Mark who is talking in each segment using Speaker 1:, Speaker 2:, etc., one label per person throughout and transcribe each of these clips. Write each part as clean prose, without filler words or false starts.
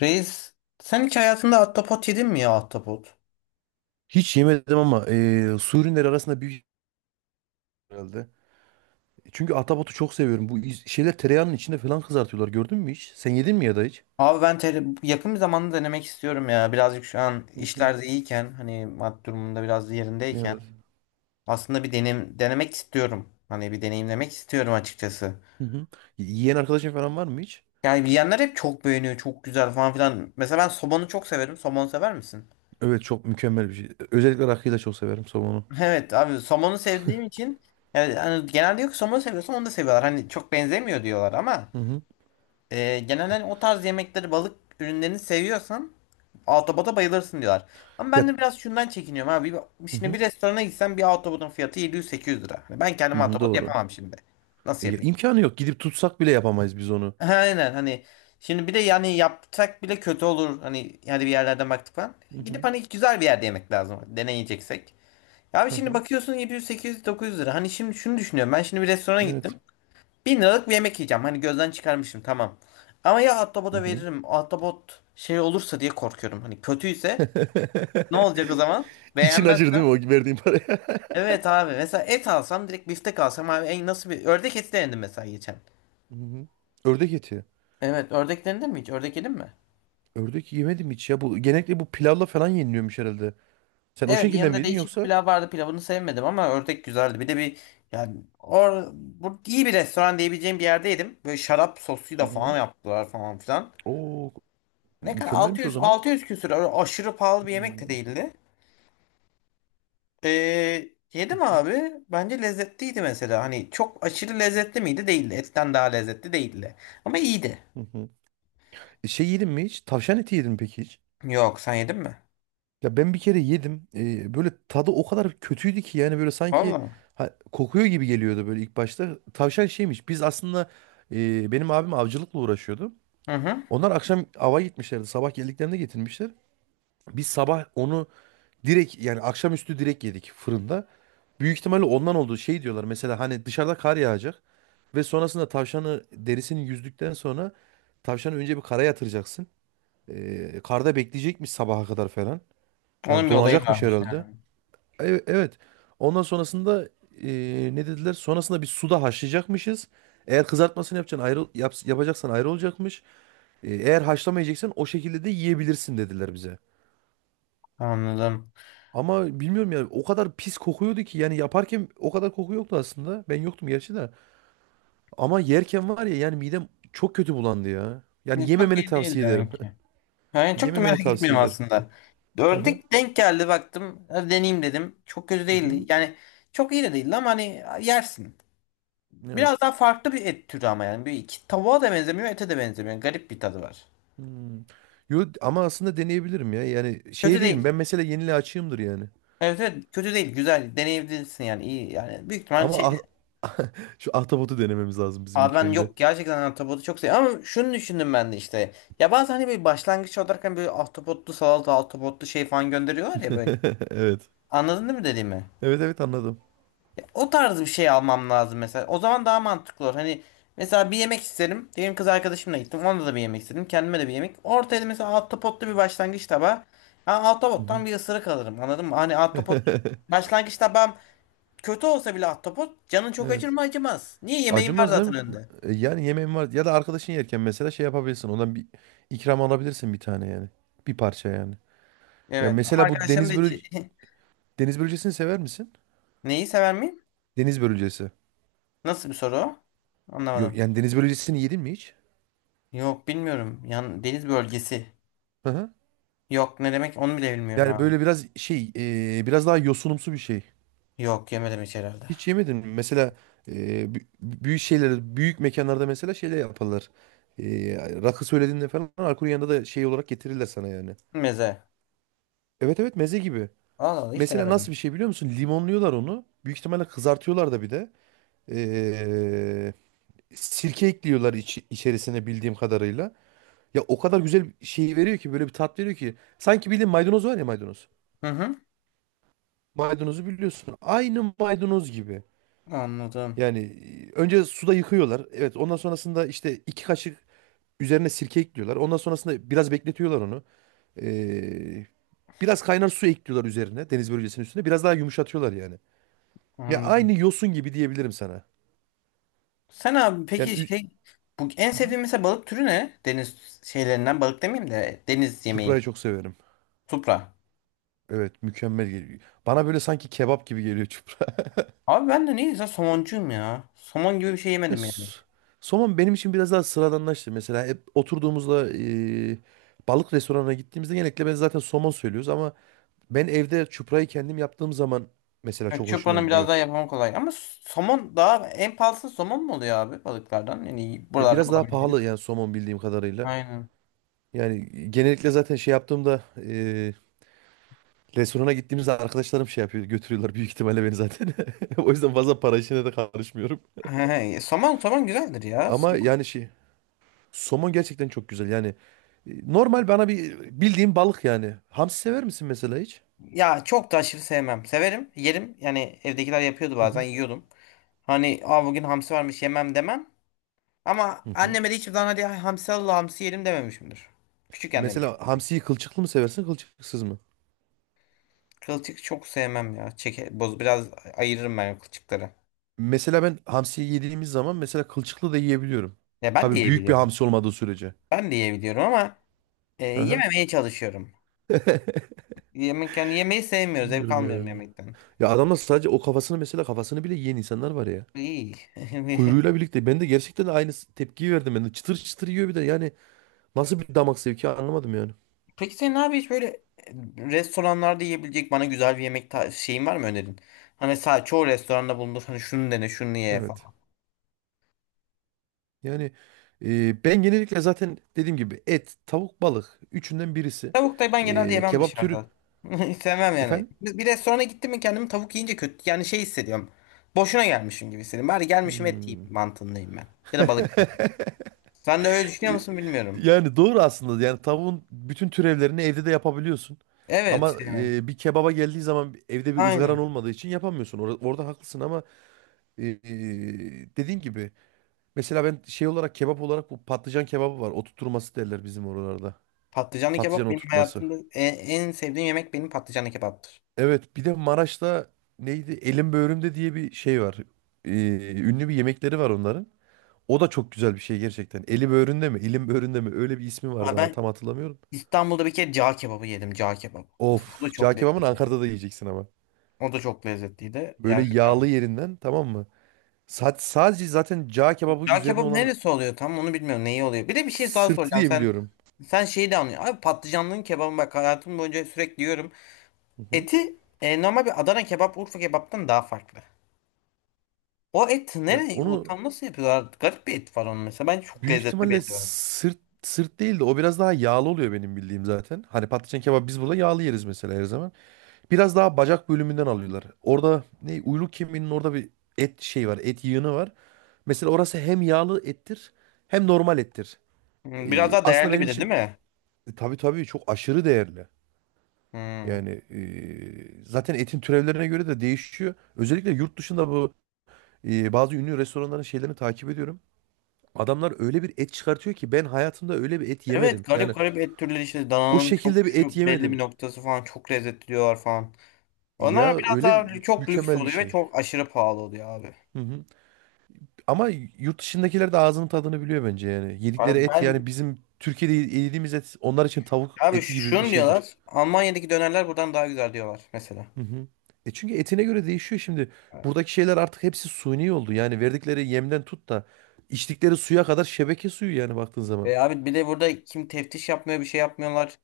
Speaker 1: Reis, sen hiç hayatında ahtapot yedin mi ya ahtapot?
Speaker 2: Hiç yemedim ama su ürünleri arasında büyük herhalde. Çünkü ahtapotu çok seviyorum. Şeyler tereyağının içinde falan kızartıyorlar. Gördün mü hiç? Sen yedin mi ya da hiç?
Speaker 1: Abi ben yakın bir zamanda denemek istiyorum ya. Birazcık şu an
Speaker 2: Hı hı.
Speaker 1: işlerde iyiyken, hani maddi durumunda biraz yerindeyken
Speaker 2: Evet.
Speaker 1: aslında bir denemek istiyorum. Hani bir deneyimlemek istiyorum açıkçası.
Speaker 2: Hı hı. Yiyen arkadaşın falan var mı hiç?
Speaker 1: Yani yiyenler hep çok beğeniyor, çok güzel falan filan. Mesela ben somonu çok severim. Somon sever misin?
Speaker 2: Evet, çok mükemmel bir şey. Özellikle rakıyı da çok severim somonu.
Speaker 1: Evet abi, somonu sevdiğim için yani hani genelde, yok somonu seviyorsan onu da seviyorlar. Hani çok benzemiyor diyorlar ama
Speaker 2: Hı hı.
Speaker 1: genelde hani o tarz yemekleri, balık ürünlerini seviyorsan Autobot'a bayılırsın diyorlar. Ama ben
Speaker 2: Ya,
Speaker 1: de biraz şundan çekiniyorum abi.
Speaker 2: hı
Speaker 1: Şimdi
Speaker 2: hı.
Speaker 1: bir restorana gitsem bir Autobot'un fiyatı 700-800 lira. Hani ben
Speaker 2: Hı
Speaker 1: kendim
Speaker 2: hı,
Speaker 1: Autobot
Speaker 2: doğru.
Speaker 1: yapamam şimdi. Nasıl
Speaker 2: Ya,
Speaker 1: yapayım?
Speaker 2: imkanı yok. Gidip tutsak bile yapamayız biz onu.
Speaker 1: Aynen, hani şimdi bir de yani yapsak bile kötü olur. Hani yani bir yerlerden baktık falan.
Speaker 2: Hı
Speaker 1: Gidip
Speaker 2: hı.
Speaker 1: hani güzel bir yerde yemek lazım. Deneyeceksek. Abi
Speaker 2: Hı
Speaker 1: şimdi
Speaker 2: hı.
Speaker 1: bakıyorsun, 700, 800, 900 lira. Hani şimdi şunu düşünüyorum. Ben şimdi bir restorana
Speaker 2: Evet.
Speaker 1: gittim. 1000 liralık bir yemek yiyeceğim. Hani gözden çıkarmışım, tamam. Ama ya
Speaker 2: Hı
Speaker 1: Autobot'a
Speaker 2: hı.
Speaker 1: veririm. Autobot şey olursa diye korkuyorum. Hani kötüyse, ne olacak o zaman?
Speaker 2: İçin acır
Speaker 1: Beğenmezsem?
Speaker 2: değil mi o verdiğin paraya?
Speaker 1: Evet abi, mesela et alsam, direkt biftek alsam abi. En, nasıl, bir ördek eti denedim mesela geçen.
Speaker 2: Hı hı. Ördek eti.
Speaker 1: Evet, ördek denedin mi hiç? Ördek yedin mi?
Speaker 2: Ördek yemedim hiç ya. Bu genellikle bu pilavla falan yeniliyormuş herhalde. Sen o
Speaker 1: Evet,
Speaker 2: şekilde mi
Speaker 1: yanında
Speaker 2: yedin
Speaker 1: değişik bir
Speaker 2: yoksa?
Speaker 1: pilav vardı, pilavını sevmedim ama ördek güzeldi. Bir de bir yani bu iyi bir restoran diyebileceğim bir yerde yedim. Böyle şarap sosuyla
Speaker 2: Hı
Speaker 1: falan
Speaker 2: hı.
Speaker 1: yaptılar falan filan.
Speaker 2: Oo,
Speaker 1: Ne kadar,
Speaker 2: mükemmelmiş o
Speaker 1: 600
Speaker 2: zaman.
Speaker 1: 600 küsür, öyle aşırı pahalı bir yemek de
Speaker 2: Hmm.
Speaker 1: değildi.
Speaker 2: Hı
Speaker 1: Yedim
Speaker 2: hı,
Speaker 1: abi. Bence lezzetliydi mesela. Hani çok aşırı lezzetli miydi? Değildi. Etten daha lezzetli değildi. Ama iyiydi.
Speaker 2: hı hı. Şey yedin mi hiç? Tavşan eti yedin mi peki hiç?
Speaker 1: Yok, sen yedin mi?
Speaker 2: Ya ben bir kere yedim. Böyle tadı o kadar kötüydü ki, yani böyle sanki
Speaker 1: Vallahi.
Speaker 2: ha, kokuyor gibi geliyordu böyle ilk başta. Tavşan şeymiş. Biz aslında benim abim avcılıkla uğraşıyordu.
Speaker 1: Hı hı.
Speaker 2: Onlar akşam ava gitmişlerdi. Sabah geldiklerinde getirmişler. Biz sabah onu direkt, yani akşamüstü direkt yedik fırında. Büyük ihtimalle ondan olduğu şey diyorlar. Mesela hani dışarıda kar yağacak ve sonrasında tavşanı derisini yüzdükten sonra tavşanı önce bir kara yatıracaksın. Karda bekleyecekmiş sabaha kadar falan. Yani
Speaker 1: Onun bir olayı
Speaker 2: donacakmış
Speaker 1: varmış
Speaker 2: herhalde.
Speaker 1: yani.
Speaker 2: Evet, evet. Ondan sonrasında ne dediler? Sonrasında bir suda haşlayacakmışız. Eğer kızartmasını yapacaksın ayrı yapacaksan ayrı olacakmış. Eğer haşlamayacaksan o şekilde de yiyebilirsin dediler bize.
Speaker 1: Anladım.
Speaker 2: Ama bilmiyorum ya, o kadar pis kokuyordu ki, yani yaparken o kadar koku yoktu aslında. Ben yoktum gerçi de. Ama yerken var ya, yani midem çok kötü bulandı ya. Yani
Speaker 1: Ne, çok
Speaker 2: yememeni
Speaker 1: iyi değil
Speaker 2: tavsiye ederim.
Speaker 1: demek ki. Yani çok da
Speaker 2: Yememeni
Speaker 1: merak
Speaker 2: tavsiye
Speaker 1: etmiyorum
Speaker 2: ederim.
Speaker 1: aslında.
Speaker 2: Hı hı.
Speaker 1: Ördük denk geldi, baktım. Hadi deneyeyim dedim. Çok kötü
Speaker 2: Hı
Speaker 1: değildi.
Speaker 2: hı.
Speaker 1: Yani çok iyi de değildi ama hani yersin. Biraz
Speaker 2: Evet.
Speaker 1: daha farklı bir et türü ama yani. Bir iki tavuğa da benzemiyor, ete de benzemiyor. Garip bir tadı var.
Speaker 2: Hmm. Yo, ama aslında deneyebilirim ya. Yani şey
Speaker 1: Kötü
Speaker 2: değilim
Speaker 1: değil.
Speaker 2: ben, mesela yeniliğe açığımdır yani.
Speaker 1: Evet, evet, kötü değil. Güzel. Deneyebilirsin yani. İyi yani. Büyük ihtimal şey.
Speaker 2: Ama ah- şu ahtapotu denememiz lazım bizim
Speaker 1: Abi
Speaker 2: ilk
Speaker 1: ben,
Speaker 2: önce.
Speaker 1: yok gerçekten ahtapotu çok seviyorum ama şunu düşündüm ben de işte. Ya bazen hani böyle başlangıç olarak, hani böyle ahtapotlu salata, ahtapotlu şey falan gönderiyorlar ya böyle.
Speaker 2: Evet.
Speaker 1: Anladın değil mi dediğimi?
Speaker 2: Evet, evet anladım.
Speaker 1: O tarz bir şey almam lazım mesela. O zaman daha mantıklı olur. Hani mesela bir yemek isterim. Diyelim kız arkadaşımla gittim. Ona da bir yemek istedim. Kendime de bir yemek. Ortaya da mesela ahtapotlu bir başlangıç tabağı. Ben
Speaker 2: Hı hı.
Speaker 1: ahtapottan bir ısırık alırım. Anladın mı? Hani ahtapot başlangıç tabağım kötü olsa bile, ahtapot canın çok acır
Speaker 2: Evet.
Speaker 1: mı, acımaz. Niye, yemeğin var
Speaker 2: Acımaz değil
Speaker 1: zaten
Speaker 2: mi?
Speaker 1: önünde.
Speaker 2: Yani yemeğim var. Ya da arkadaşın yerken mesela şey yapabilirsin. Ondan bir ikram alabilirsin bir tane yani. Bir parça yani. Ya
Speaker 1: Evet ama
Speaker 2: mesela bu
Speaker 1: arkadaşlarım da hiç.
Speaker 2: deniz börülcesini sever misin?
Speaker 1: Neyi sever miyim?
Speaker 2: Deniz börülcesi.
Speaker 1: Nasıl bir soru o?
Speaker 2: Yok,
Speaker 1: Anlamadım.
Speaker 2: yani deniz börülcesini yedin mi hiç?
Speaker 1: Yok, bilmiyorum. Yan deniz bölgesi.
Speaker 2: Hı hı.
Speaker 1: Yok, ne demek onu bile bilmiyorum
Speaker 2: Yani
Speaker 1: abi.
Speaker 2: böyle biraz biraz daha yosunumsu bir şey.
Speaker 1: Yok, yemedim hiç herhalde.
Speaker 2: Hiç yemedin mi? Mesela e, büyük şeylerde, büyük mekanlarda mesela şeyler yaparlar. E, Rakı söylediğinde falan alkolün yanında da şey olarak getirirler sana yani.
Speaker 1: Meze.
Speaker 2: Evet, evet meze gibi.
Speaker 1: Allah Allah, hiç
Speaker 2: Mesela nasıl
Speaker 1: denemedim.
Speaker 2: bir şey biliyor musun? Limonluyorlar onu. Büyük ihtimalle kızartıyorlar da bir de. E, Sirke ekliyorlar içerisine bildiğim kadarıyla. Ya o kadar güzel şeyi veriyor ki, böyle bir tat veriyor ki. Sanki bildiğin maydanoz var ya, maydanoz.
Speaker 1: Hı hı.
Speaker 2: Maydanozu biliyorsun. Aynı maydanoz gibi.
Speaker 1: Anladım.
Speaker 2: Yani önce suda yıkıyorlar. Evet, ondan sonrasında işte iki kaşık üzerine sirke ekliyorlar. Ondan sonrasında biraz bekletiyorlar onu. Ee, Biraz kaynar su ekliyorlar üzerine, deniz bölgesinin üstüne. Biraz daha yumuşatıyorlar yani. Ya
Speaker 1: Anladım.
Speaker 2: aynı yosun gibi diyebilirim sana.
Speaker 1: Sen abi
Speaker 2: Yani
Speaker 1: peki,
Speaker 2: ü-
Speaker 1: şey, bu en sevdiğin mesela balık türü ne? Deniz şeylerinden, balık demeyeyim de, deniz yemeği.
Speaker 2: Çuprayı çok severim.
Speaker 1: Supra.
Speaker 2: Evet, mükemmel geliyor. Bana böyle sanki kebap gibi geliyor.
Speaker 1: Abi ben de neyse somoncuyum ya. Somon gibi bir şey
Speaker 2: Ya
Speaker 1: yemedim yani.
Speaker 2: s- Somon benim için biraz daha sıradanlaştı. Mesela hep oturduğumuzda, balık restoranına gittiğimizde genellikle ben zaten somon söylüyoruz ama ben evde çuprayı kendim yaptığım zaman mesela
Speaker 1: Evet,
Speaker 2: çok hoşuma
Speaker 1: Çupra'nın
Speaker 2: gidiyor.
Speaker 1: biraz daha yapımı kolay. Ama somon, daha en pahalısı somon mu oluyor abi, balıklardan? Yani buralarda
Speaker 2: Biraz daha
Speaker 1: bulabiliyoruz.
Speaker 2: pahalı yani somon bildiğim kadarıyla.
Speaker 1: Aynen.
Speaker 2: Yani genellikle zaten şey yaptığımda, restorana gittiğimizde arkadaşlarım şey yapıyor, götürüyorlar büyük ihtimalle beni zaten. O yüzden fazla para işine de karışmıyorum.
Speaker 1: He, somon somon güzeldir ya.
Speaker 2: Ama
Speaker 1: Somon-
Speaker 2: yani şey, somon gerçekten çok güzel yani. Normal bana bir bildiğim balık yani. Hamsi sever misin mesela hiç?
Speaker 1: Ya çok da aşırı sevmem. Severim, yerim. Yani evdekiler yapıyordu,
Speaker 2: Hı
Speaker 1: bazen
Speaker 2: hı.
Speaker 1: yiyordum. Hani, aa, bugün hamsi varmış, yemem demem. Ama
Speaker 2: Hı hı.
Speaker 1: anneme de hiçbir zaman hadi hamsi al, hamsi yerim dememişimdir. Küçükken demişim.
Speaker 2: Mesela hamsiyi kılçıklı mı seversin, kılçıksız mı?
Speaker 1: Kılçık çok sevmem ya. Çeke, boz, biraz ayırırım ben kılçıkları.
Speaker 2: Mesela ben hamsiyi yediğimiz zaman mesela kılçıklı da yiyebiliyorum.
Speaker 1: Ya ben de
Speaker 2: Tabii büyük bir
Speaker 1: yiyebiliyorum.
Speaker 2: hamsi olmadığı sürece.
Speaker 1: Ben de yiyebiliyorum ama
Speaker 2: Hı hı.
Speaker 1: yememeye çalışıyorum. Yani yemeği sevmiyoruz. Zevk
Speaker 2: Bilmiyorum
Speaker 1: almıyorum
Speaker 2: ya.
Speaker 1: yemekten.
Speaker 2: Ya adamlar sadece o kafasını, mesela kafasını bile yiyen insanlar var ya.
Speaker 1: İyi.
Speaker 2: Kuyruğuyla birlikte. Ben de gerçekten aynı tepkiyi verdim. Ben de çıtır çıtır yiyor bir de. Yani nasıl bir damak zevki anlamadım yani.
Speaker 1: Peki senin abi, hiç böyle restoranlarda yiyebilecek bana güzel bir yemek şeyin var mı, önerin? Hani sadece çoğu restoranda bulunur. Hani şunu dene, şunu ye
Speaker 2: Evet.
Speaker 1: falan.
Speaker 2: Yani ben genellikle zaten dediğim gibi et, tavuk, balık. Üçünden birisi.
Speaker 1: Tavuk da ben genelde yemem
Speaker 2: Kebap türü.
Speaker 1: dışarıda. Hiç sevmem yani.
Speaker 2: Efendim?
Speaker 1: Bir restorana gittim mi kendimi tavuk yiyince kötü, yani şey hissediyorum. Boşuna gelmişim gibi hissediyorum. Bari gelmişim, et
Speaker 2: Hmm.
Speaker 1: yiyeyim mantığındayım ben. Ya da balık yiyeyim. Sen de öyle düşünüyor
Speaker 2: E,
Speaker 1: musun, bilmiyorum.
Speaker 2: Yani doğru aslında. Yani tavuğun bütün türevlerini evde de yapabiliyorsun.
Speaker 1: Evet
Speaker 2: Ama
Speaker 1: yani.
Speaker 2: bir kebaba geldiği zaman evde bir ızgaran
Speaker 1: Aynen.
Speaker 2: olmadığı için yapamıyorsun. Orada haklısın ama e, e, dediğin gibi mesela ben şey olarak, kebap olarak bu patlıcan kebabı var. Oturtması derler bizim oralarda.
Speaker 1: Patlıcanlı
Speaker 2: Patlıcan
Speaker 1: kebap benim
Speaker 2: oturtması.
Speaker 1: hayatımda en sevdiğim yemek, benim patlıcanlı kebaptır.
Speaker 2: Evet bir de Maraş'ta neydi? Elim böğrümde diye bir şey var. E, Ünlü bir yemekleri var onların. O da çok güzel bir şey gerçekten. Eli böğründe mi? Elim böğründe mi? Öyle bir ismi vardı
Speaker 1: Abi
Speaker 2: ama
Speaker 1: ben
Speaker 2: tam hatırlamıyorum.
Speaker 1: İstanbul'da bir kere cağ kebabı yedim. Cağ kebabı. Mesela o da
Speaker 2: Of, cağ
Speaker 1: çok
Speaker 2: kebabını
Speaker 1: lezzetli.
Speaker 2: Ankara'da da yiyeceksin ama.
Speaker 1: O da çok lezzetliydi.
Speaker 2: Böyle
Speaker 1: Yani
Speaker 2: yağlı
Speaker 1: bilmiyorum.
Speaker 2: yerinden, tamam mı? Sadece zaten cağ kebabı
Speaker 1: Cağ
Speaker 2: üzerine
Speaker 1: kebabı
Speaker 2: olan
Speaker 1: neresi oluyor tam, onu bilmiyorum. Neyi oluyor? Bir de bir şey daha
Speaker 2: sırtı
Speaker 1: soracağım.
Speaker 2: diye
Speaker 1: Sen
Speaker 2: biliyorum.
Speaker 1: sen şeyi de anlıyorsun. Abi, patlıcanlının kebabı, bak hayatım boyunca sürekli yiyorum.
Speaker 2: Hı hı.
Speaker 1: Eti normal bir Adana kebap, Urfa kebaptan daha farklı. O et
Speaker 2: Ya
Speaker 1: nereye? O
Speaker 2: onu
Speaker 1: tam nasıl yapıyorlar? Garip bir et var onun mesela. Bence çok
Speaker 2: büyük
Speaker 1: lezzetli bir
Speaker 2: ihtimalle
Speaker 1: eti var.
Speaker 2: sırt değil de o biraz daha yağlı oluyor benim bildiğim zaten. Hani patlıcan kebabı biz burada yağlı yeriz mesela her zaman. Biraz daha bacak bölümünden alıyorlar. Orada ne uyluk kemiğinin orada bir et şey var, et yığını var. Mesela orası hem yağlı ettir hem normal ettir.
Speaker 1: Biraz daha
Speaker 2: Aslında
Speaker 1: değerli
Speaker 2: benim
Speaker 1: bir de değil
Speaker 2: için
Speaker 1: mi?
Speaker 2: tabii tabii çok aşırı değerli.
Speaker 1: Hmm.
Speaker 2: Yani zaten etin türevlerine göre de değişiyor. Özellikle yurt dışında bu bazı ünlü restoranların şeylerini takip ediyorum. Adamlar öyle bir et çıkartıyor ki ben hayatımda öyle bir et
Speaker 1: Evet,
Speaker 2: yemedim.
Speaker 1: garip
Speaker 2: Yani
Speaker 1: garip et türleri işte,
Speaker 2: o
Speaker 1: dananın çok
Speaker 2: şekilde bir et
Speaker 1: şu belli bir
Speaker 2: yemedim.
Speaker 1: noktası falan çok lezzetli diyorlar falan.
Speaker 2: Ya
Speaker 1: Onlar biraz
Speaker 2: öyle
Speaker 1: daha çok lüks
Speaker 2: mükemmel bir
Speaker 1: oluyor ve
Speaker 2: şey.
Speaker 1: çok aşırı pahalı oluyor abi.
Speaker 2: Hı hı. Ama yurt dışındakiler de ağzının tadını biliyor bence yani. Yedikleri
Speaker 1: Abi
Speaker 2: et,
Speaker 1: ben
Speaker 2: yani bizim Türkiye'de yediğimiz et onlar için tavuk
Speaker 1: Abi,
Speaker 2: eti gibi bir
Speaker 1: şunu
Speaker 2: şeydir.
Speaker 1: diyorlar, Almanya'daki dönerler buradan daha güzel diyorlar mesela.
Speaker 2: Hı hı. Çünkü etine göre değişiyor şimdi.
Speaker 1: Evet.
Speaker 2: Buradaki şeyler artık hepsi suni oldu. Yani verdikleri yemden tut da içtikleri suya kadar şebeke suyu yani baktığın zaman.
Speaker 1: Abi, bir de burada kim teftiş yapmıyor, bir şey yapmıyorlar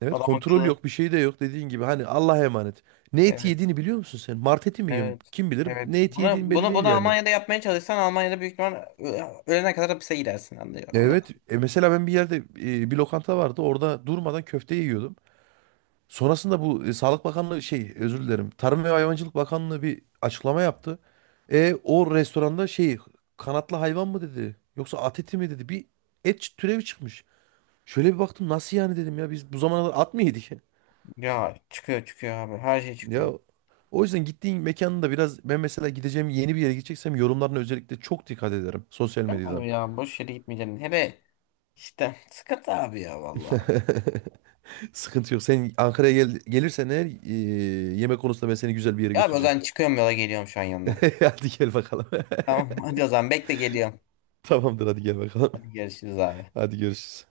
Speaker 2: Evet,
Speaker 1: adam
Speaker 2: kontrol
Speaker 1: akıllı.
Speaker 2: yok, bir şey de yok dediğin gibi. Hani Allah'a emanet. Ne eti
Speaker 1: Evet,
Speaker 2: yediğini biliyor musun sen? Mart eti mi yiyorsun?
Speaker 1: evet.
Speaker 2: Kim bilir
Speaker 1: Evet.
Speaker 2: ne eti yediğin
Speaker 1: Bunu,
Speaker 2: belli
Speaker 1: bunu,
Speaker 2: değil
Speaker 1: bunu
Speaker 2: yani.
Speaker 1: Almanya'da yapmaya çalışsan, Almanya'da büyük ihtimal ölene kadar hapise gidersin, anlıyor.
Speaker 2: Evet, mesela ben bir yerde, bir lokanta vardı. Orada durmadan köfte yiyordum. Sonrasında bu Sağlık Bakanlığı şey, özür dilerim. Tarım ve Hayvancılık Bakanlığı bir açıklama yaptı. O restoranda şey, kanatlı hayvan mı dedi yoksa at eti mi dedi, bir et türevi çıkmış. Şöyle bir baktım, nasıl yani dedim ya, biz bu zamana kadar at mı yedik?
Speaker 1: Ya çıkıyor çıkıyor abi. Her şey
Speaker 2: Ya
Speaker 1: çıkıyor.
Speaker 2: o yüzden gittiğin mekanın da biraz, ben mesela gideceğim yeni bir yere gideceksem yorumlarına özellikle çok dikkat ederim sosyal
Speaker 1: Ben
Speaker 2: medyadan.
Speaker 1: abi ya boş yere gitmeyeceğim. Hele işte, sıkıntı abi ya valla.
Speaker 2: Sıkıntı yok. Sen Ankara'ya gel, gelirsen eğer yemek konusunda ben seni güzel bir yere
Speaker 1: Ya abi, o
Speaker 2: götüreceğim.
Speaker 1: zaman çıkıyorum, yola geliyorum şu an yanına.
Speaker 2: Hadi gel bakalım.
Speaker 1: Tamam, hadi o zaman bekle, geliyorum.
Speaker 2: Tamamdır, hadi gel bakalım.
Speaker 1: Hadi görüşürüz abi.
Speaker 2: Hadi görüşürüz.